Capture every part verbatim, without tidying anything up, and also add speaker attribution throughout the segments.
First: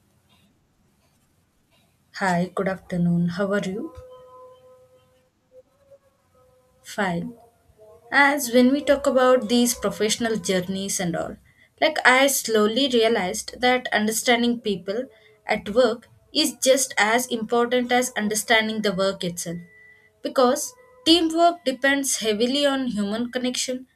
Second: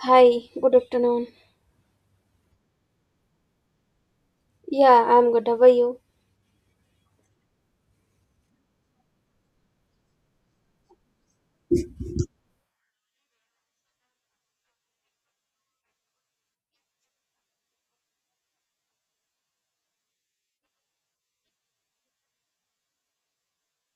Speaker 1: Hi, good afternoon.
Speaker 2: Hi, good afternoon. How are you?
Speaker 1: Yeah, I'm good. How are you?
Speaker 2: Fine. As when we talk about these professional journeys and all, like I slowly realized that understanding people at work is just as important as understanding the work itself because teamwork depends heavily on human connection,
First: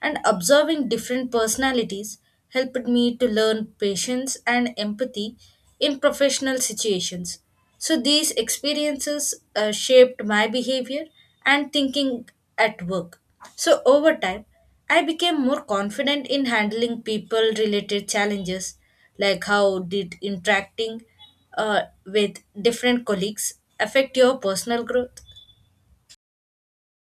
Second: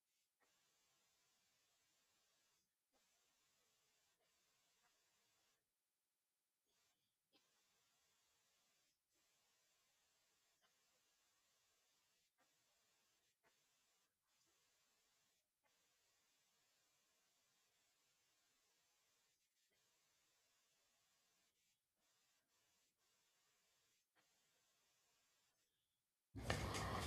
Speaker 2: and observing different personalities helped me to learn patience and empathy in professional situations. So these experiences uh, shaped my behavior and thinking at work. So over time, I became more confident in handling people related challenges. Like, how did interacting uh, with different colleagues affect your personal growth?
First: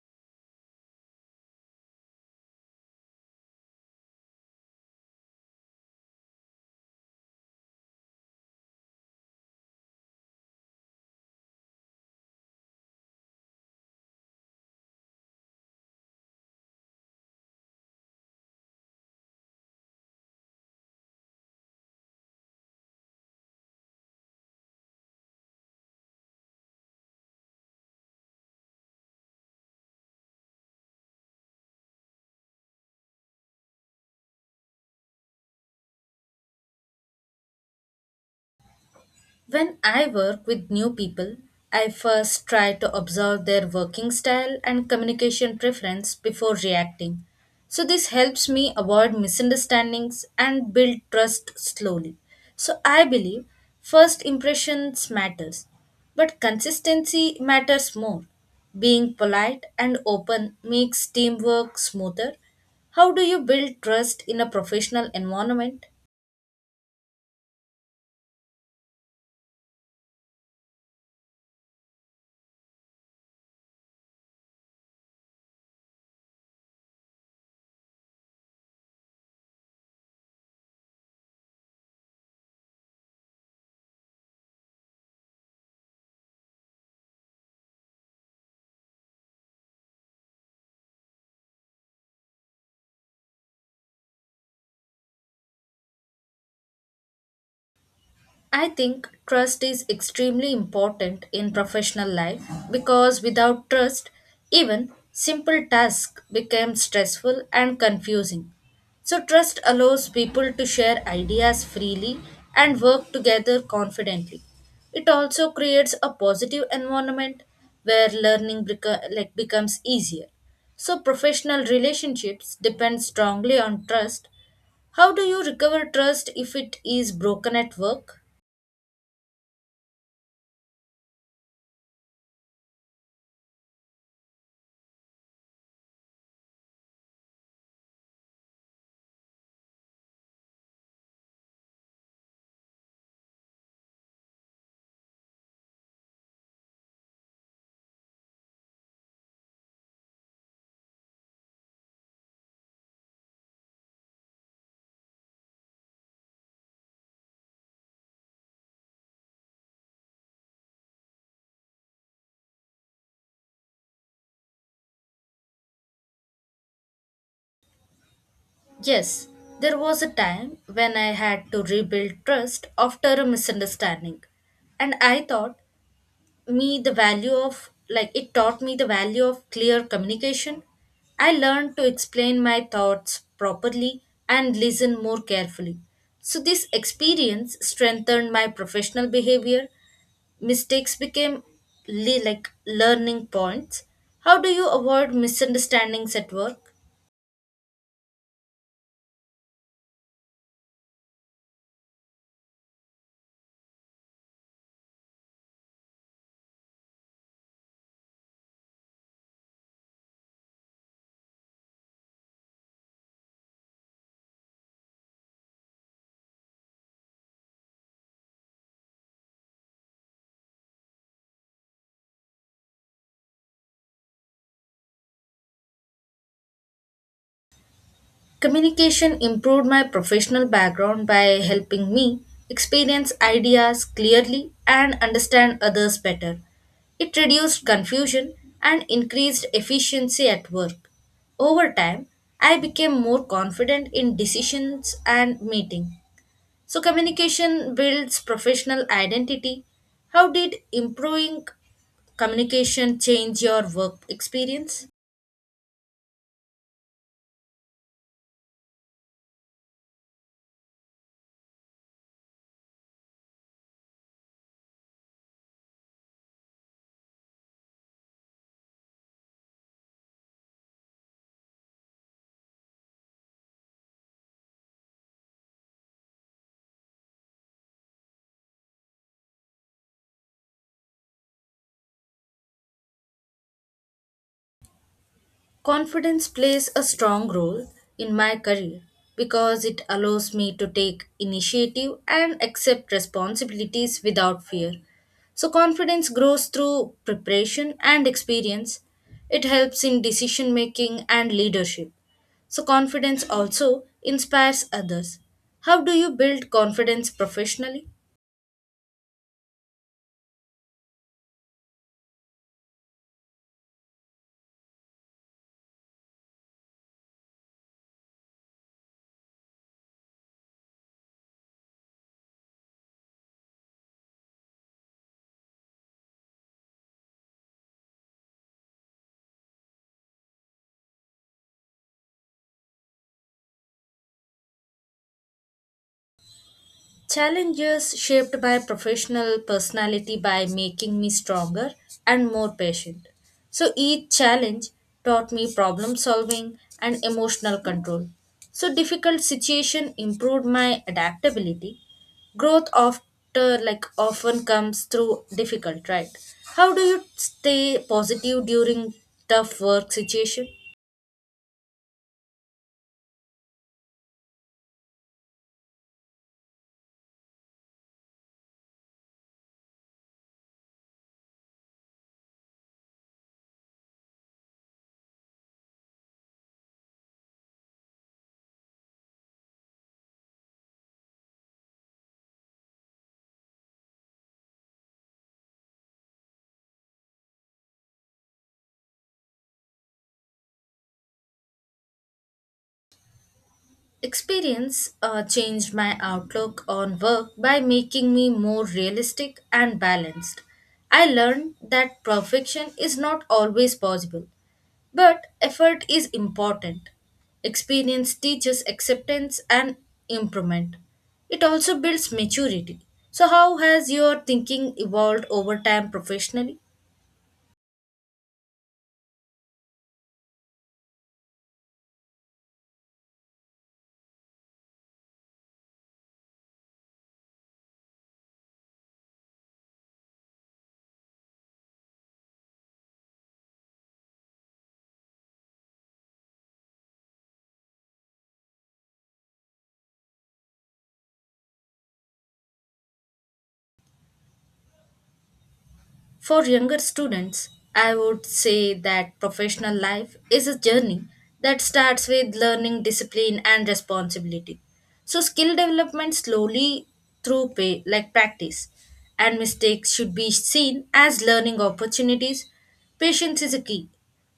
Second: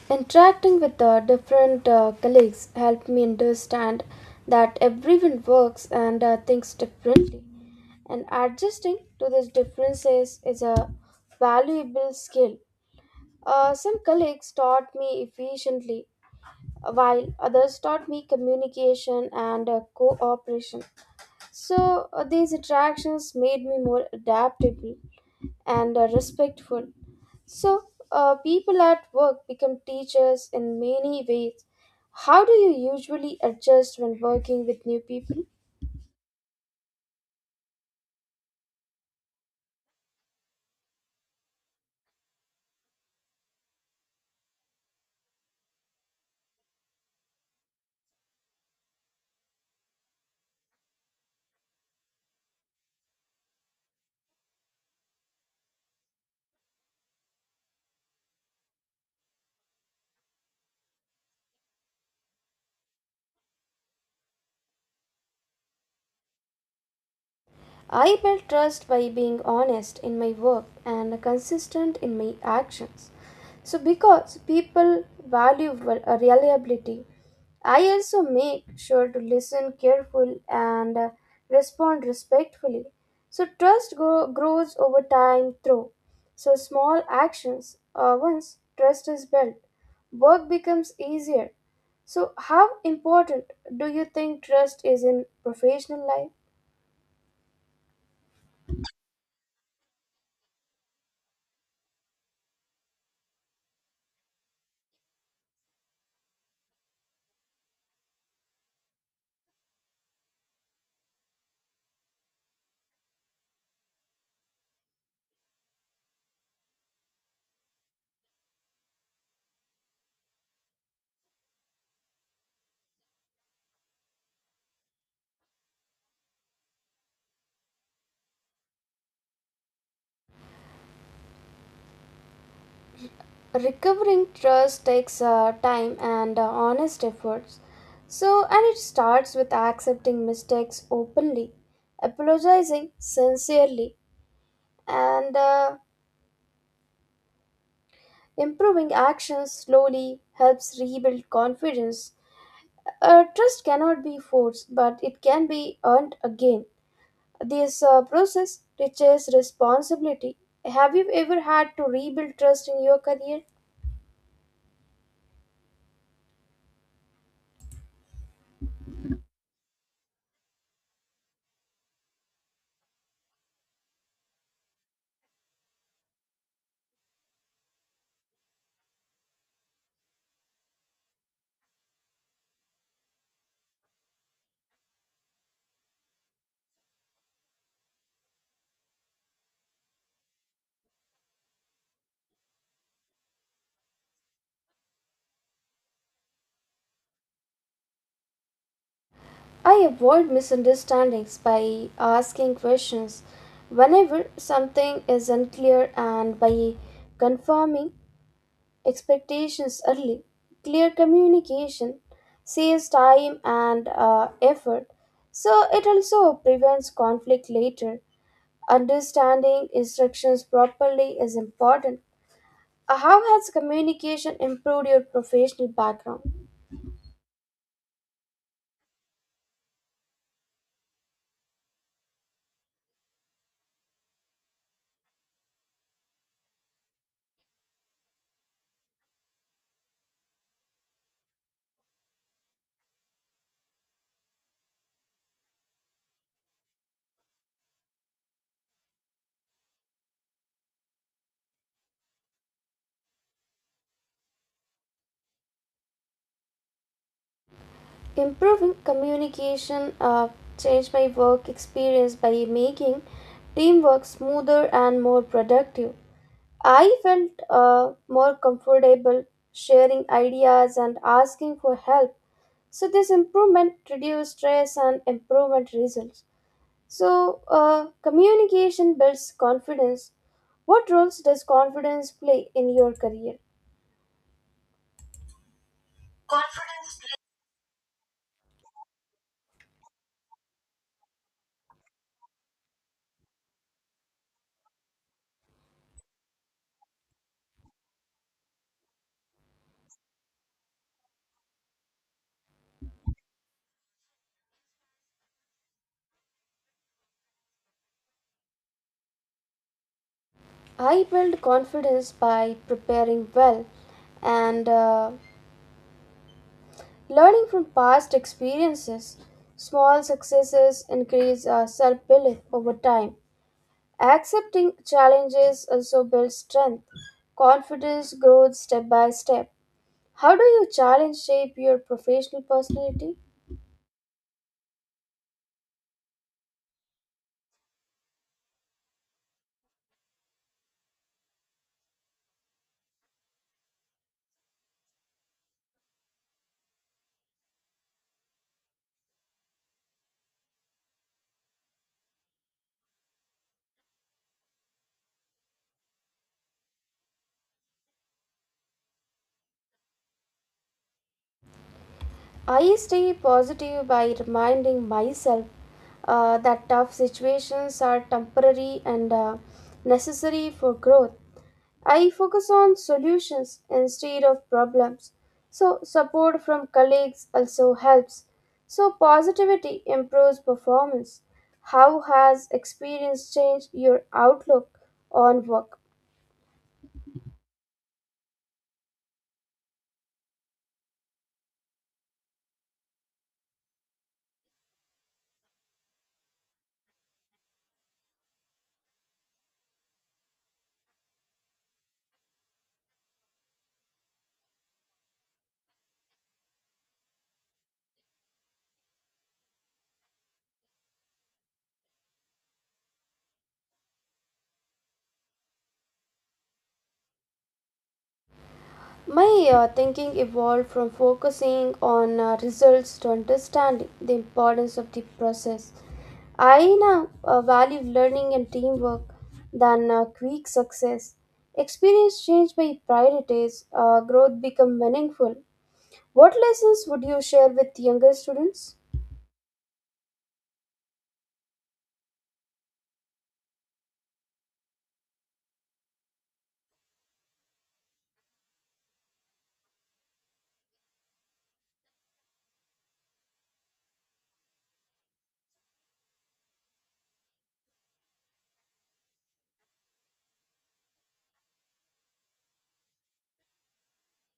Speaker 1: Interacting with uh, different uh, colleagues helped me understand that everyone works and uh, thinks differently, and adjusting to these differences is a valuable skill. Uh, some colleagues taught me efficiently, while others taught me communication and uh, cooperation. So uh, these attractions made me more adaptable and uh, respectful. So uh, people at work become teachers in many ways. How do you usually adjust when working with new people?
Speaker 2: When I work with new people, I first try to observe their working style and communication preference before reacting. So this helps me avoid misunderstandings and build trust slowly. So I believe first impressions matters, but consistency matters more. Being polite and open makes teamwork smoother. How do you build trust in a professional environment?
Speaker 1: I build trust by being honest in my work and consistent in my actions. So, because people value val- uh, reliability. I also make sure to listen careful and uh, respond respectfully. So, trust grow, grows over time through. So, small actions. Uh, once trust is built, work becomes easier. So, how important do you think trust is in professional life?
Speaker 2: I think trust is extremely important in professional life because without trust, even simple tasks become stressful and confusing. So trust allows people to share ideas freely and work together confidently. It also creates a positive environment where learning beco- like becomes easier. So professional relationships depend strongly on trust. How do you recover trust if it is broken at work?
Speaker 1: Recovering trust takes uh, time and uh, honest efforts, so, and it starts with accepting mistakes openly, apologizing sincerely, and uh, improving actions slowly helps rebuild confidence. Uh, trust cannot be forced, but it can be earned again. This uh, process teaches responsibility. Have you ever had to rebuild trust in your career?
Speaker 2: Yes, there was a time when I had to rebuild trust after a misunderstanding. And I thought me the value of like it taught me the value of clear communication. I learned to explain my thoughts properly and listen more carefully. So this experience strengthened my professional behavior. Mistakes became le- like learning points. How do you avoid misunderstandings at work?
Speaker 1: I avoid misunderstandings by asking questions whenever something is unclear, and by confirming expectations early. Clear communication saves time and uh, effort, so it also prevents conflict later. Understanding instructions properly is important. Uh, How has communication improved your professional background?
Speaker 2: Communication improved my professional background by helping me experience ideas clearly and understand others better. It reduced confusion and increased efficiency at work. Over time, I became more confident in decisions and meeting. So communication builds professional identity. How did improving communication change your work experience?
Speaker 1: Improving communication uh, changed my work experience by making teamwork smoother and more productive. I felt uh, more comfortable sharing ideas and asking for help. So, this improvement reduced stress and improvement results. So, uh, communication builds confidence. What roles does confidence play in your career?
Speaker 2: Confidence plays a strong role in my career because it allows me to take initiative and accept responsibilities without fear. So confidence grows through preparation and experience. It helps in decision making and leadership. So confidence also inspires others. How do you build confidence professionally?
Speaker 1: I build confidence by preparing well and uh, learning from past experiences. Small successes increase our self belief over time. Accepting challenges also builds strength. Confidence grows step by step. How do you challenge shape your professional personality?
Speaker 2: Challenges shaped my professional personality by making me stronger and more patient. So each challenge taught me problem solving and emotional control. So difficult situation improved my adaptability. Growth after like often comes through difficult, right? How do you stay positive during tough work situation?
Speaker 1: I stay positive by reminding myself uh, that tough situations are temporary and uh, necessary for growth. I focus on solutions instead of problems. So, support from colleagues also helps. So, positivity improves performance. How has experience changed your outlook on work?
Speaker 2: Experience uh, changed my outlook on work by making me more realistic and balanced. I learned that perfection is not always possible, but effort is important. Experience teaches acceptance and improvement. It also builds maturity. So how has your thinking evolved over time professionally?
Speaker 1: My uh, thinking evolved from focusing on uh, results to understanding the importance of the process. I now uh, value learning and teamwork than uh, quick success. Experience changed my priorities, uh, growth become meaningful. What lessons would you share with younger students?
Speaker 2: For younger students, I would say that professional life is a journey that starts with learning discipline and responsibility. So skill development slowly through pay like practice and mistakes should be seen as learning opportunities. Patience is a key.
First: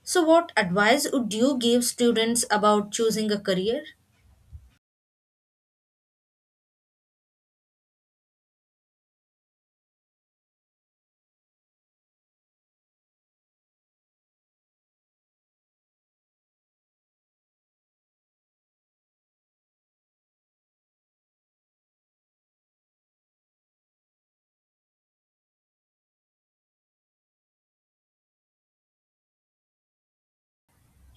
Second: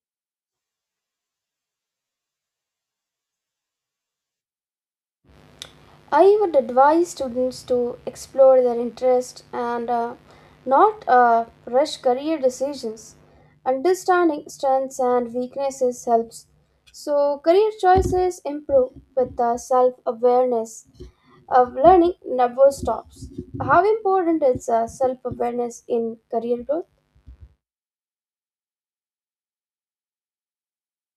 Speaker 2: So what advice would you give students about choosing a career?
Speaker 1: I would advise students to explore their interest and uh, not uh, rush career decisions. Understanding strengths and weaknesses helps. So, career choices improve with uh, self awareness. Of learning never stops. How important is uh, self awareness in career growth?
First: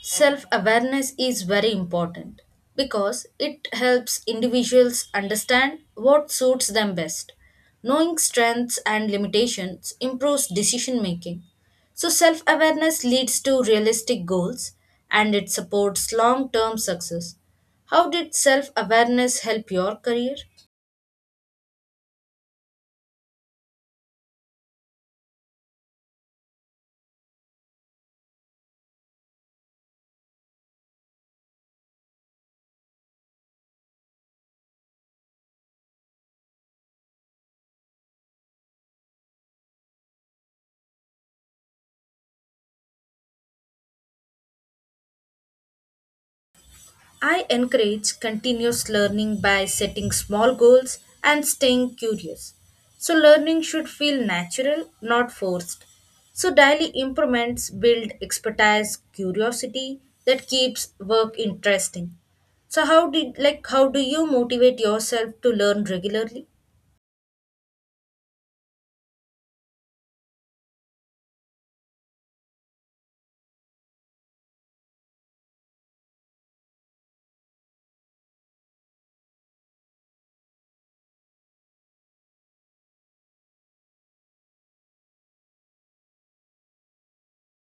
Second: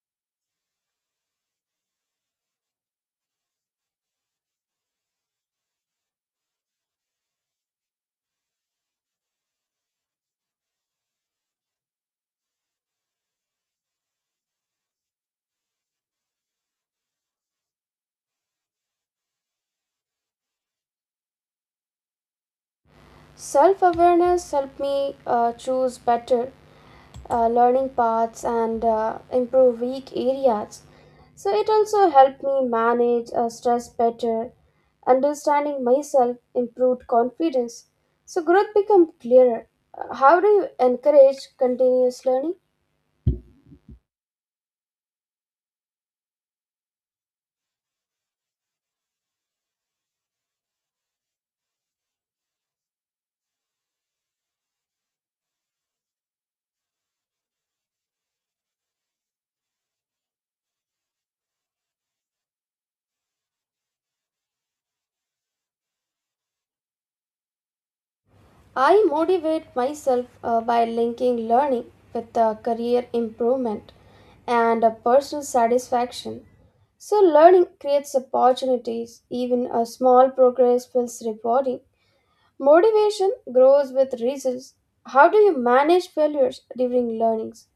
Speaker 2: Self awareness is very important because it helps individuals understand what suits them best. Knowing strengths and limitations improves decision making. So self awareness leads to realistic goals, and it supports long term success. How did self awareness help your career?
Speaker 1: Self awareness helped me uh, choose better uh, learning paths and uh, improve weak areas. So it also helped me manage uh, stress better. Understanding myself improved confidence. So growth became clearer. Uh, How do you encourage continuous learning?
Speaker 2: I encourage continuous learning by setting small goals and staying curious. So learning should feel natural, not forced. So daily improvements build expertise, curiosity that keeps work interesting. So, how did like how do you motivate yourself to learn regularly?
Speaker 1: I motivate myself uh, by linking learning with uh, career improvement and uh, personal satisfaction. So learning creates opportunities. Even a small progress feels rewarding. Motivation grows with results. How do you manage failures during learnings?